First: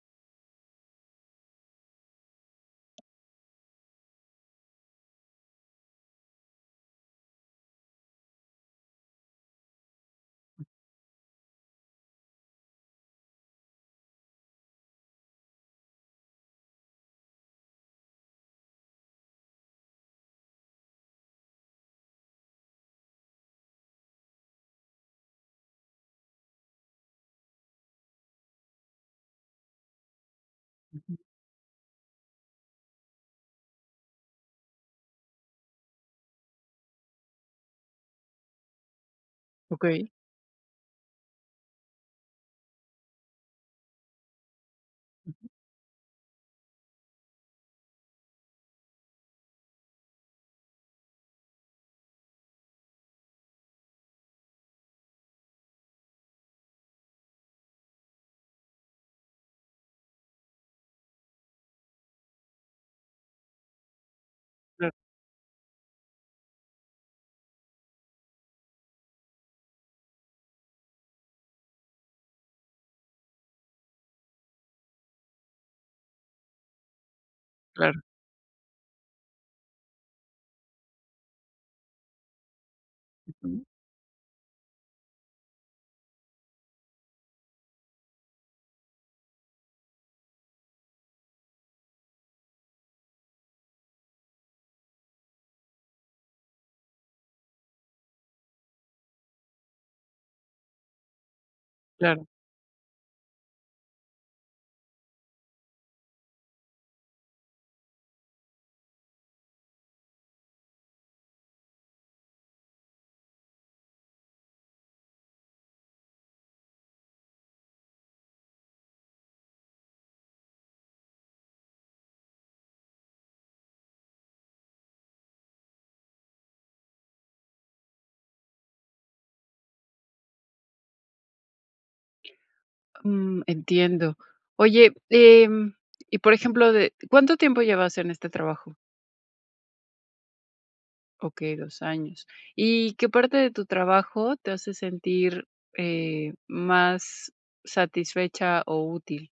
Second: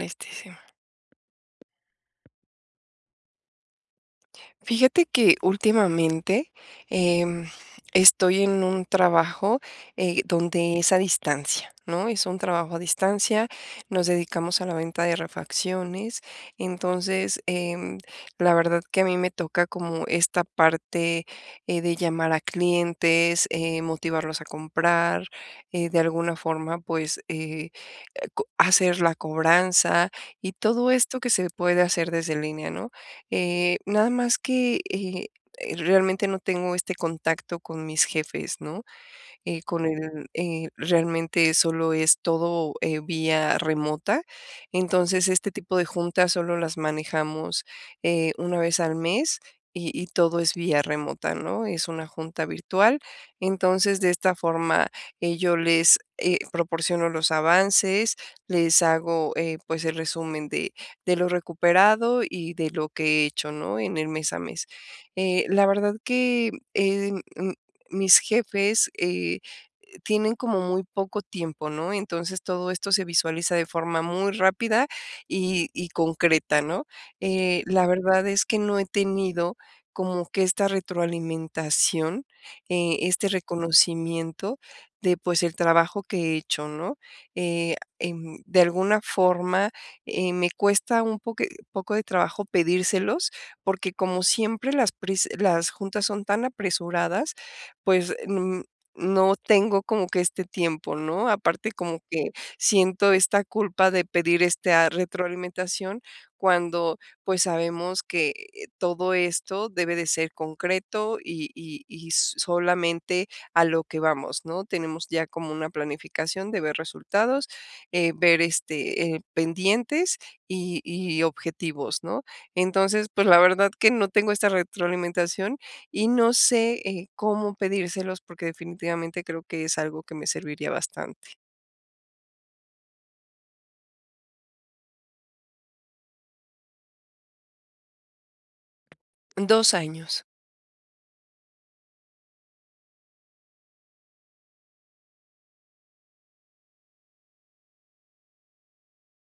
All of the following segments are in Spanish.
Listísima. Fíjate que últimamente, em, estoy en un trabajo, eh, donde es a distancia, ¿no?, es un trabajo a distancia, nos dedicamos a la venta de refacciones, entonces, em, la verdad que a mí me toca como esta parte, eh, de llamar a clientes, eh, motivarlos a comprar, eh, de alguna forma, pues, eh, co hacer la cobranza, y todo Ujú. esto que se puede hacer desde línea, ¿no?, eh, nada más que, eh, realmente no tengo este contacto con mis jefes, ¿no?, eh, con Okey. él, eh, realmente solo es todo, eh, vía remota, entonces, Ujú. este tipo de juntas solo las manejamos, eh, una vez al mes, y y todo es vía remota, ¿no?, es una junta virtual, entonces de esta forma, eh, yo les, eh, proporciono los avances, les hago, eh, pues el resumen de de lo recuperado y de lo que he hecho, ¿no?, en el mes a mes, Claro. eh, la verdad que, eh, mis jefes, eh, tienen como muy poco tiempo, ¿no?, entonces, todo esto se visualiza de forma muy rápida, y y concreta, ¿no?, eh, la Claro. verdad es que no he tenido como que esta retroalimentación, eh, este Ujú. reconocimiento, de pues, el trabajo que he hecho, ¿no?, eh, em, de alguna forma, eh, me cuesta un poqui poco de trabajo pedírselos, porque como siempre las prisa las juntas son tan apresuradas, pues, mm, no tengo como que este tiempo, ¿no?, aparte, como Claro. que siento esta culpa de pedir esta retroalimentación cuando, pues, sabemos que todo esto debe de ser concreto, y y y solamente a lo que vamos, ¿no?, tenemos ya como una planificación de ver resultados, eh, ver este, eh, pendientes, y y objetivos, ¿no?, entonces, pues, la verdad que no tengo esta retroalimentación y no sé, eh, cómo pedírselos porque definitivamente creo que es algo que me serviría bastante. Mm, entiendo. Oye, em, y, por ejemplo, de ¿cuánto tiempo llevas en este trabajo? 2 años. Okey, 2 años. Y, ¿qué parte de tu trabajo te hace sentir, eh, más satisfecha o útil?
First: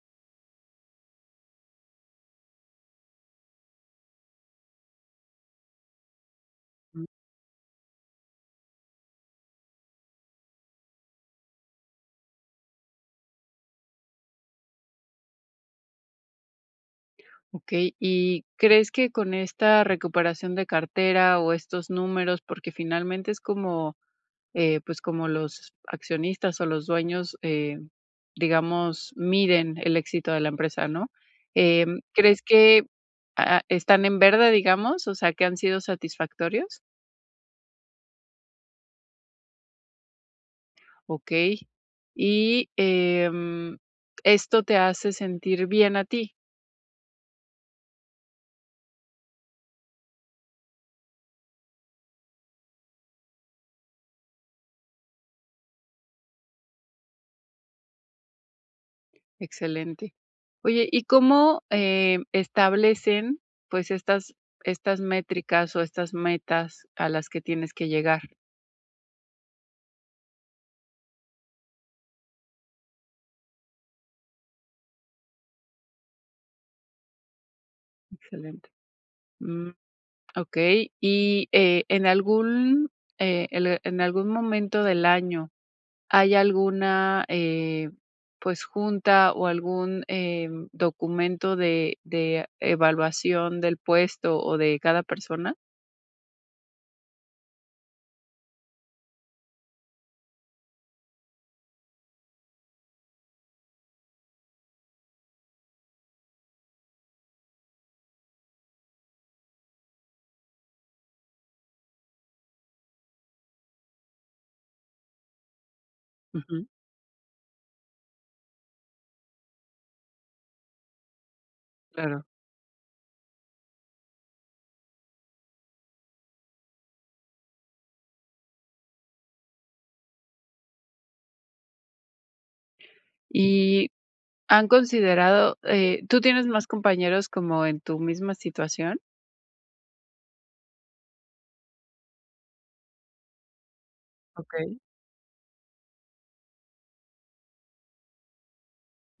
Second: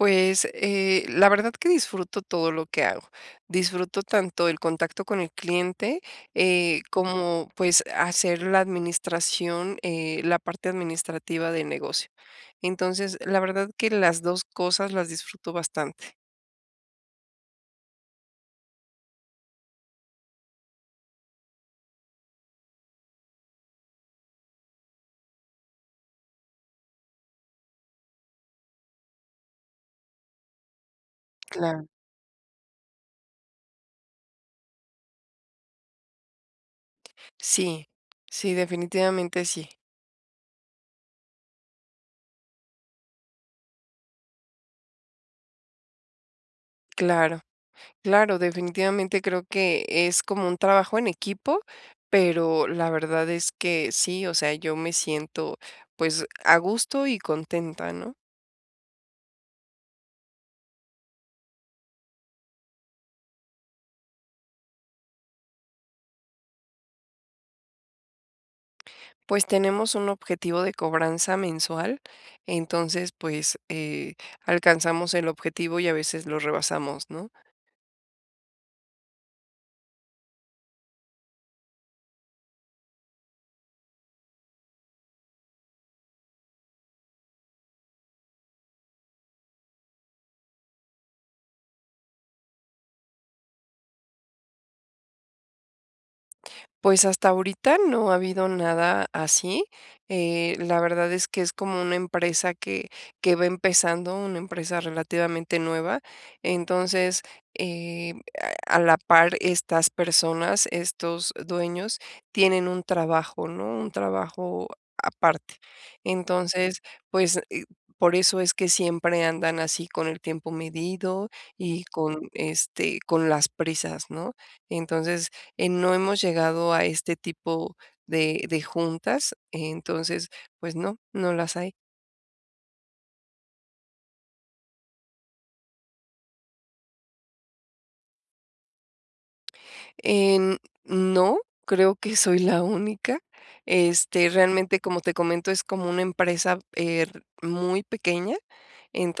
Pues, eh, la verdad que disfruto todo lo que hago. Disfruto tanto el contacto con el cliente, eh, Mm. como, pues, hacer la administración, eh, la parte administrativa del negocio. Entonces, la verdad que las 2 cosas las disfruto bastante. Okey. Y, ¿crees que con esta recuperación de cartera, o estos números?, porque finalmente es como, eh, pues, como los accionistas o los dueños, eh, digamos, miden el éxito de la empresa, ¿no?, Claro. em, ¿crees que, ah, están en verde, digamos, o sea, que han sido satisfactorios? Sí, sí, definitivamente, sí. Okey. Y, em, ¿esto te hace sentir bien a ti? Claro. Claro, definitivamente, creo que es como un trabajo en equipo, pero la verdad es que sí, o sea, yo me siento, pues, a gusto y contenta, ¿no? Excelente. Oye, ¿y cómo, eh, establecen, pues, estas estas métricas o estas metas a las que tienes que llegar? Pues, tenemos un objetivo de cobranza mensual, entonces, pues, eh, alcanzamos el objetivo, y a veces lo rebasamos, ¿no? Excelente. Mm. Okey, y, eh, ¿en algún, eh, el en algún momento del año hay alguna, eh, pues, junta o algún, eh, documento de de evaluación del puesto, o de cada persona? Pues, hasta ahorita, no ha habido nada así, eh, la verdad es que es como una empresa que que va empezando, una empresa relativamente nueva, entonces, eh, a a la par estas personas, estos dueños tienen un trabajo, ¿no?, un trabajo aparte. Ujú. Entonces, pues, por eso es que siempre andan así con el tiempo medido y Claro. con, este, con las prisas, ¿no? Entonces, eh, no hemos llegado a este tipo de de juntas. Entonces, pues, no, no las hay. Y, ¿han considerado, eh, tú tienes más compañeros como en tu misma situación? Em, no, creo que soy la única. Este, Okey. realmente, como te comento, es como una empresa, er muy pequeña,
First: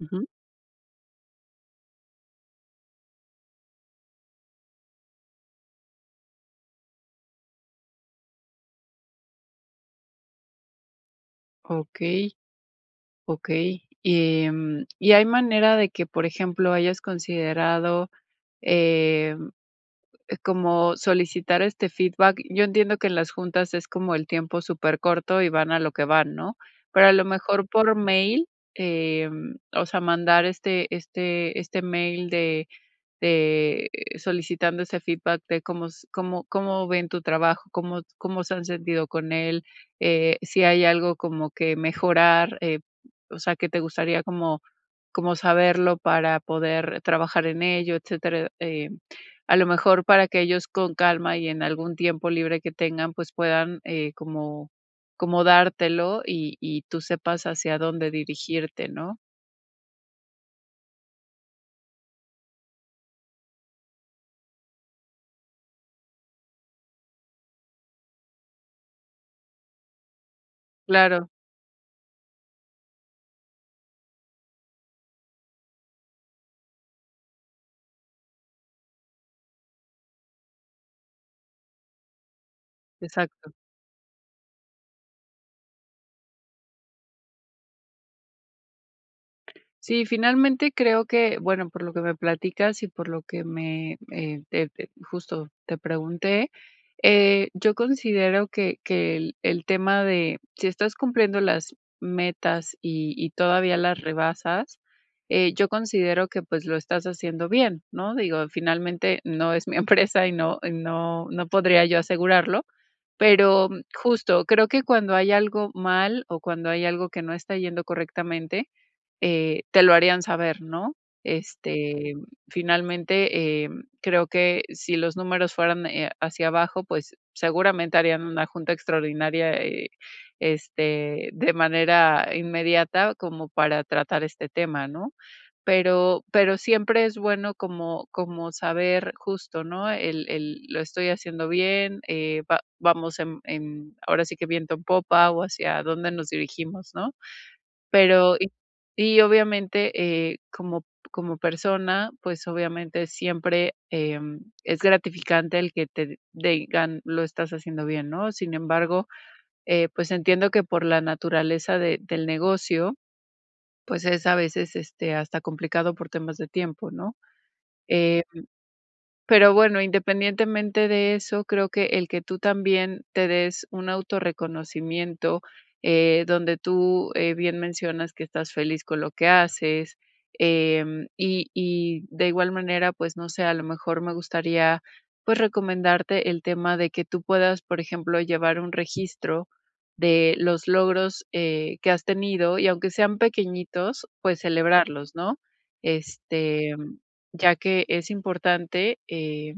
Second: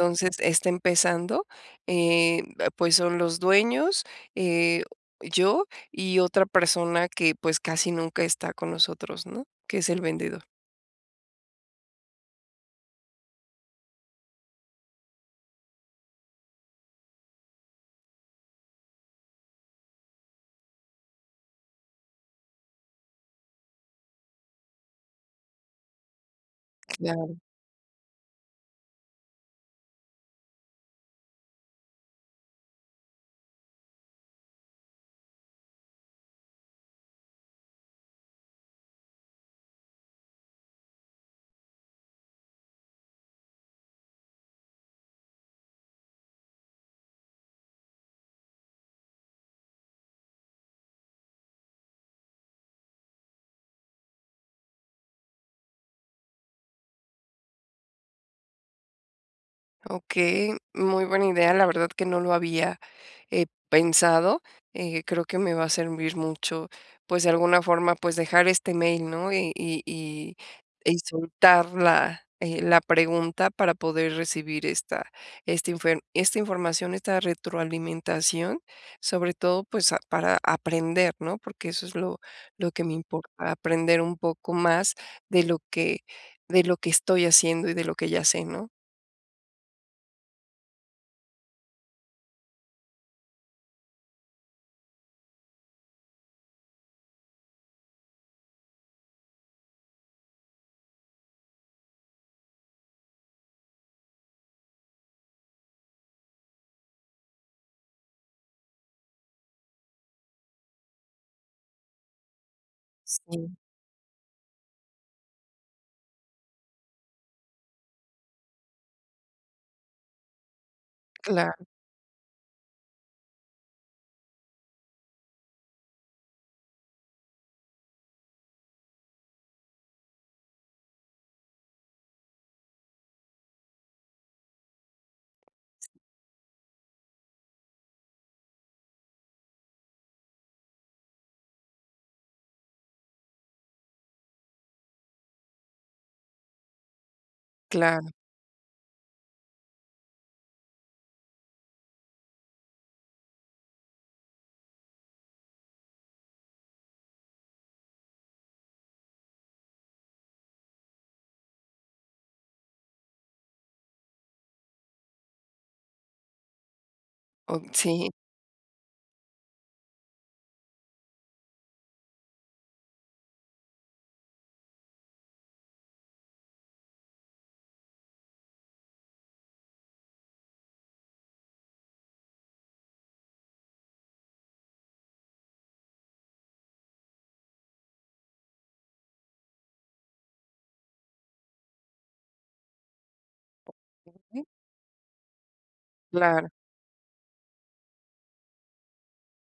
Ujú. está empezando. Em, pues, son los dueños, eh, yo y otra persona que, pues, casi nunca está con nosotros, ¿no?, que es el vendedor. Okey. Okey. Em, ¿y hay manera de que, por ejemplo, hayas considerado, em, como solicitar este feedback? Yo entiendo que en las juntas es como el tiempo supercorto, y van a lo que van, ¿no?, pero a lo Claro. mejor, por mail, em, o sea, mandar este este este mail de de solicitando ese feedback de cómo s cómo cómo ven tu trabajo, cómo cómo se han sentido con él, eh, si hay algo como que mejorar, eh, o sea, que te gustaría como como saberlo para poder trabajar en ello, etcétera. Eh, a lo mejor, para que ellos con calma y en algún tiempo libre que tengan, pues, puedan, eh, como como dártelo, y y tú sepas hacia dónde dirigirte, ¿no? Okey, muy buena idea, la verdad que no lo había, eh, pensado, eh, creo que me va a servir mucho, pues, de alguna forma, pues, dejar este mail, ¿no? Y y y y Claro. soltar la, eh, la pregunta para poder recibir esta esta infer esta información, esta retroalimentación, sobre todo, pues, ah, para aprender, ¿no? Porque eso es lo lo que me importa, Exacto. aprender un poco más de lo que de lo que estoy haciendo y de lo que ya sé, ¿no? Sí, finalmente creo que, bueno, por lo que me platicas y por lo que me, eh, te te, justo, te pregunté, eh, yo considero que que el el tema de si estás cumpliendo las metas y y todavía las rebasas, eh, yo considero que, pues, lo estás haciendo bien, ¿no? Digo, finalmente, no es mi empresa, y no y no no podría yo asegurarlo, Sí. pero justo, creo que cuando hay algo mal o cuando hay algo que no está yendo correctamente, eh, te lo harían saber, ¿no?, Claro. este, finalmente, em, creo que si los números fueran, eh, hacia abajo, pues, seguramente harían una junta extraordinaria, eh, este, de manera inmediata como para tratar este tema, ¿no? S Pero pero siempre es bueno como como saber, justo, ¿no?, el el: "Lo estoy haciendo bien, eh, va vamos en en, ahora sí que, viento en popa, o hacia dónde nos dirigimos", ¿no? Claro. Pero y y, obviamente, eh, como como persona, pues, obviamente, siempre, em, es gratificante el que te digan: "Lo estás haciendo bien", ¿no? Sin embargo, eh, pues, entiendo que por la naturaleza de del negocio, pues, es a veces, este, hasta complicado por temas de tiempo, ¿no?, Oh, sí. em, pero bueno, independientemente de eso, creo que el que tú también te des un autorreconocimiento, eh, donde tú, eh, bien mencionas que estás feliz con lo que haces, em, y y de igual manera, pues no sé, a lo mejor, me gustaría, pues, recomendarte el tema de que tú puedas, por ejemplo, llevar un registro de los logros, eh, que has tenido y aunque sean pequeñitos, pues, Okey. celebrarlos, ¿no?, Claro. este, mm, ya que es importante, eh,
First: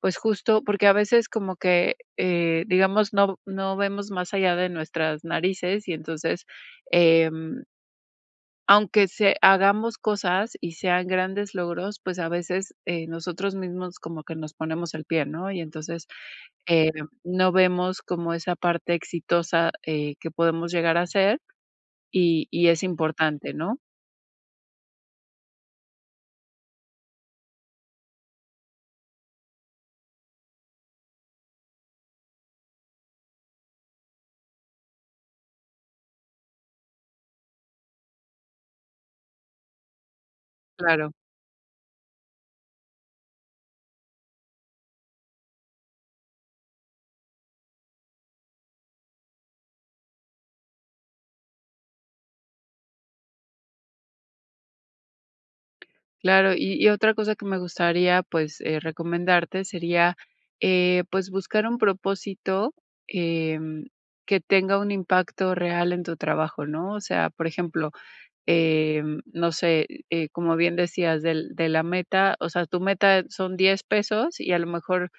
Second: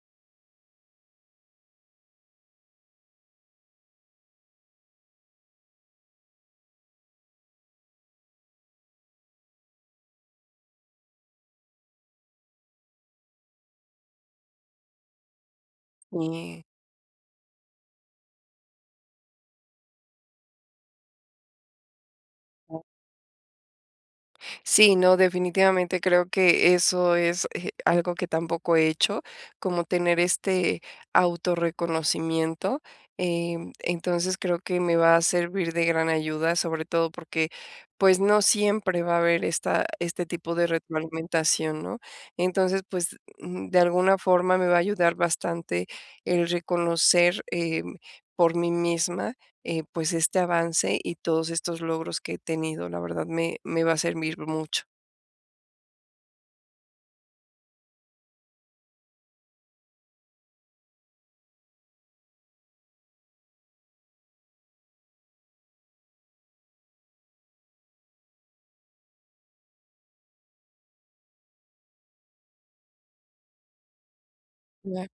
pues, justo porque a veces como que, eh, digamos, no v no vemos más allá de nuestras narices y entonces, em aunque se hagamos cosas y sean grandes logros, pues, a veces, eh, nosotros mismos como que nos ponemos el pie, ¿no? Y entonces, Y e eh, no vemos como esa parte exitosa, eh, que podemos llegar a ser, y y Oh. es importante, ¿no? Sí, no, definitivamente, creo que eso es, eh, algo que tampoco he hecho, como tener este auto reconocimiento, em, entonces, creo que me va a servir de gran ayuda. Sobre todo, porque, pues, no siempre va a haber esta este tipo de Claro. retroalimentación, ¿no? Entonces, pues, mm, de alguna forma, me va a ayudar bastante, el reconocer, em, por mí misma, eh, pues, este avance, y todos estos logros que he tenido. La verdad, me me va a servir mucho. Claro. Y y otra cosa que me gustaría, pues, eh, recomendarte, sería, eh, pues, buscar un propósito, em, que tenga un impacto real en tu trabajo, ¿no? O sea, por ejemplo, eh, no sé, eh, como bien decías, del de la meta. O sea, tu meta son $10 pesos, y a lo Claro. mejor,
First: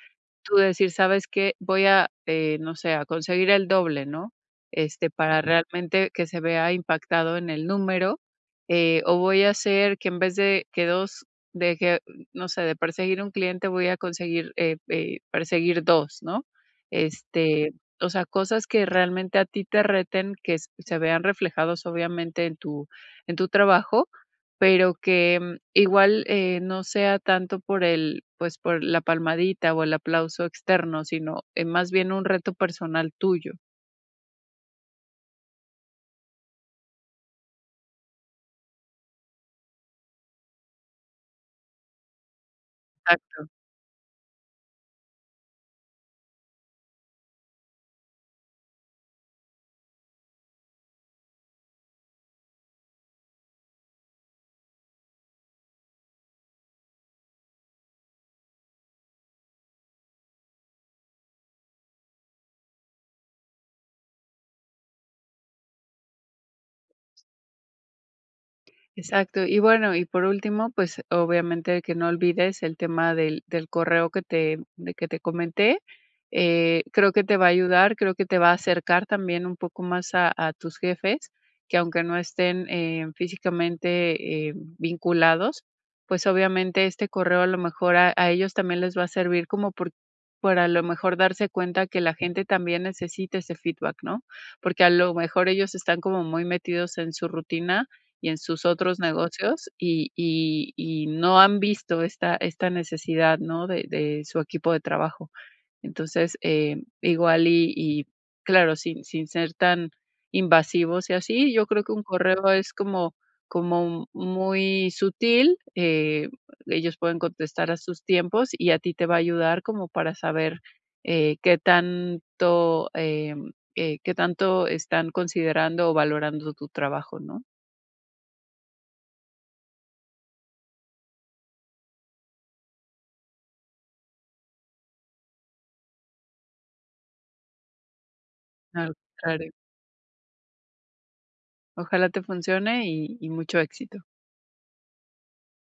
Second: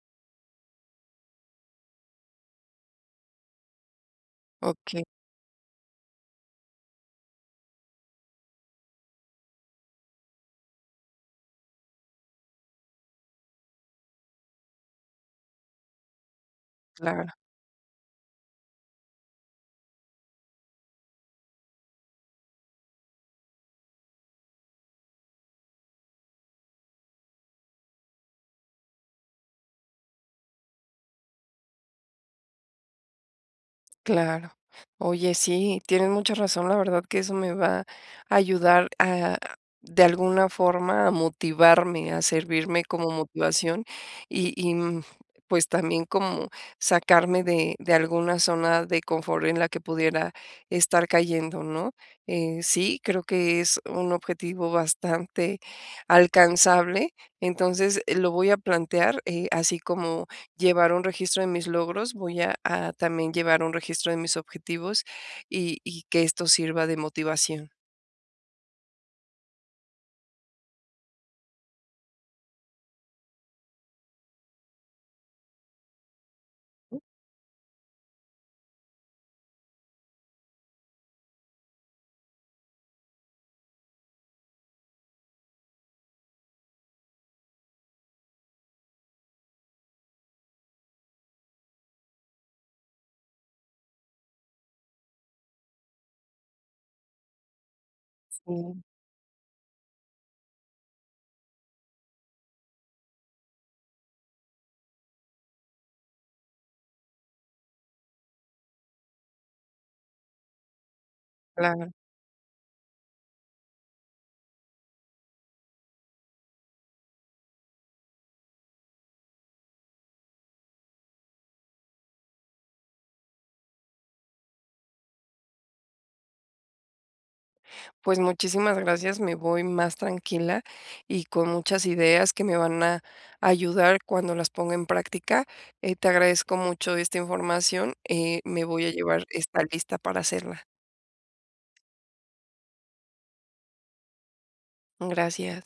tú decir: "¿Sabes qué? Voy a eh, no sé, a conseguir el doble", ¿no? Okey. Este, para realmente, que se vea impactado en el número. Eh, "O, voy a hacer, que en vez de que 2 deje", no sé. "De perseguir 1 cliente, voy a conseguir, eh eh, perseguir 2", ¿no? Claro. Este, o sea, cosas que realmente, a ti te reten, que se vean reflejados, obviamente, en tu en tu trabajo. Pero, que, mm, igual, eh, no sea tanto por el, pues, por la palmadita, o el aplauso externo, sino, eh, más bien, un reto personal tuyo. Claro. Oye, sí, tienes mucha razón, la verdad, que eso me va a ayudar, ah, de alguna forma, a motivarme, a servirme como Exacto. motivación. Y y, mm, pues también, como sacarme de de alguna zona de confort, en la que pudiera estar cayendo, ¿no? Eh, sí, creo que es un objetivo bastante alcanzable, entonces, eh, lo voy a plantear, eh, así como llevar un registro de mis logros, voy a a también, llevar un registro de mis objetivos, y y que esto sirva de motivación. Exacto. Y bueno, y por último, pues, obviamente que no olvides el tema del del correo que te de que te comenté, eh, Sí. creo que te va a ayudar, creo que te va a acercar también un poco más a a tus jefes que, aunque no estén, eh, físicamente, eh, vinculados, pues, obviamente este correo, a lo mejor, a a ellos también les va a servir como por para, a lo mejor, darse cuenta que la gente también necesita ese feedback, ¿no? Porque, a lo mejor, ellos están como muy metidos en su rutina y en sus Sí. otros negocios, y y y no han visto esta esta necesidad, ¿no?, de de su equipo de trabajo. Entonces, eh, igual y y claro, sin sin ser tan invasivos y así, yo creo que Claro. un correo es como como muy sutil, eh, ellos pueden contestar a sus tiempos, y a ti te va a ayudar como para saber, eh, qué tanto, em, eh, qué tanto están considerando o valorando tu trabajo, ¿no? Pues, muchísimas gracias, me voy más tranquila y con muchas ideas que me van a ayudar cuando las ponga en práctica. Eh, te agradezco mucho esta información, eh, me voy a Claro, llevar claro. esta lista para hacerla. Ojalá te funcione, y y mucho éxito. Gracias.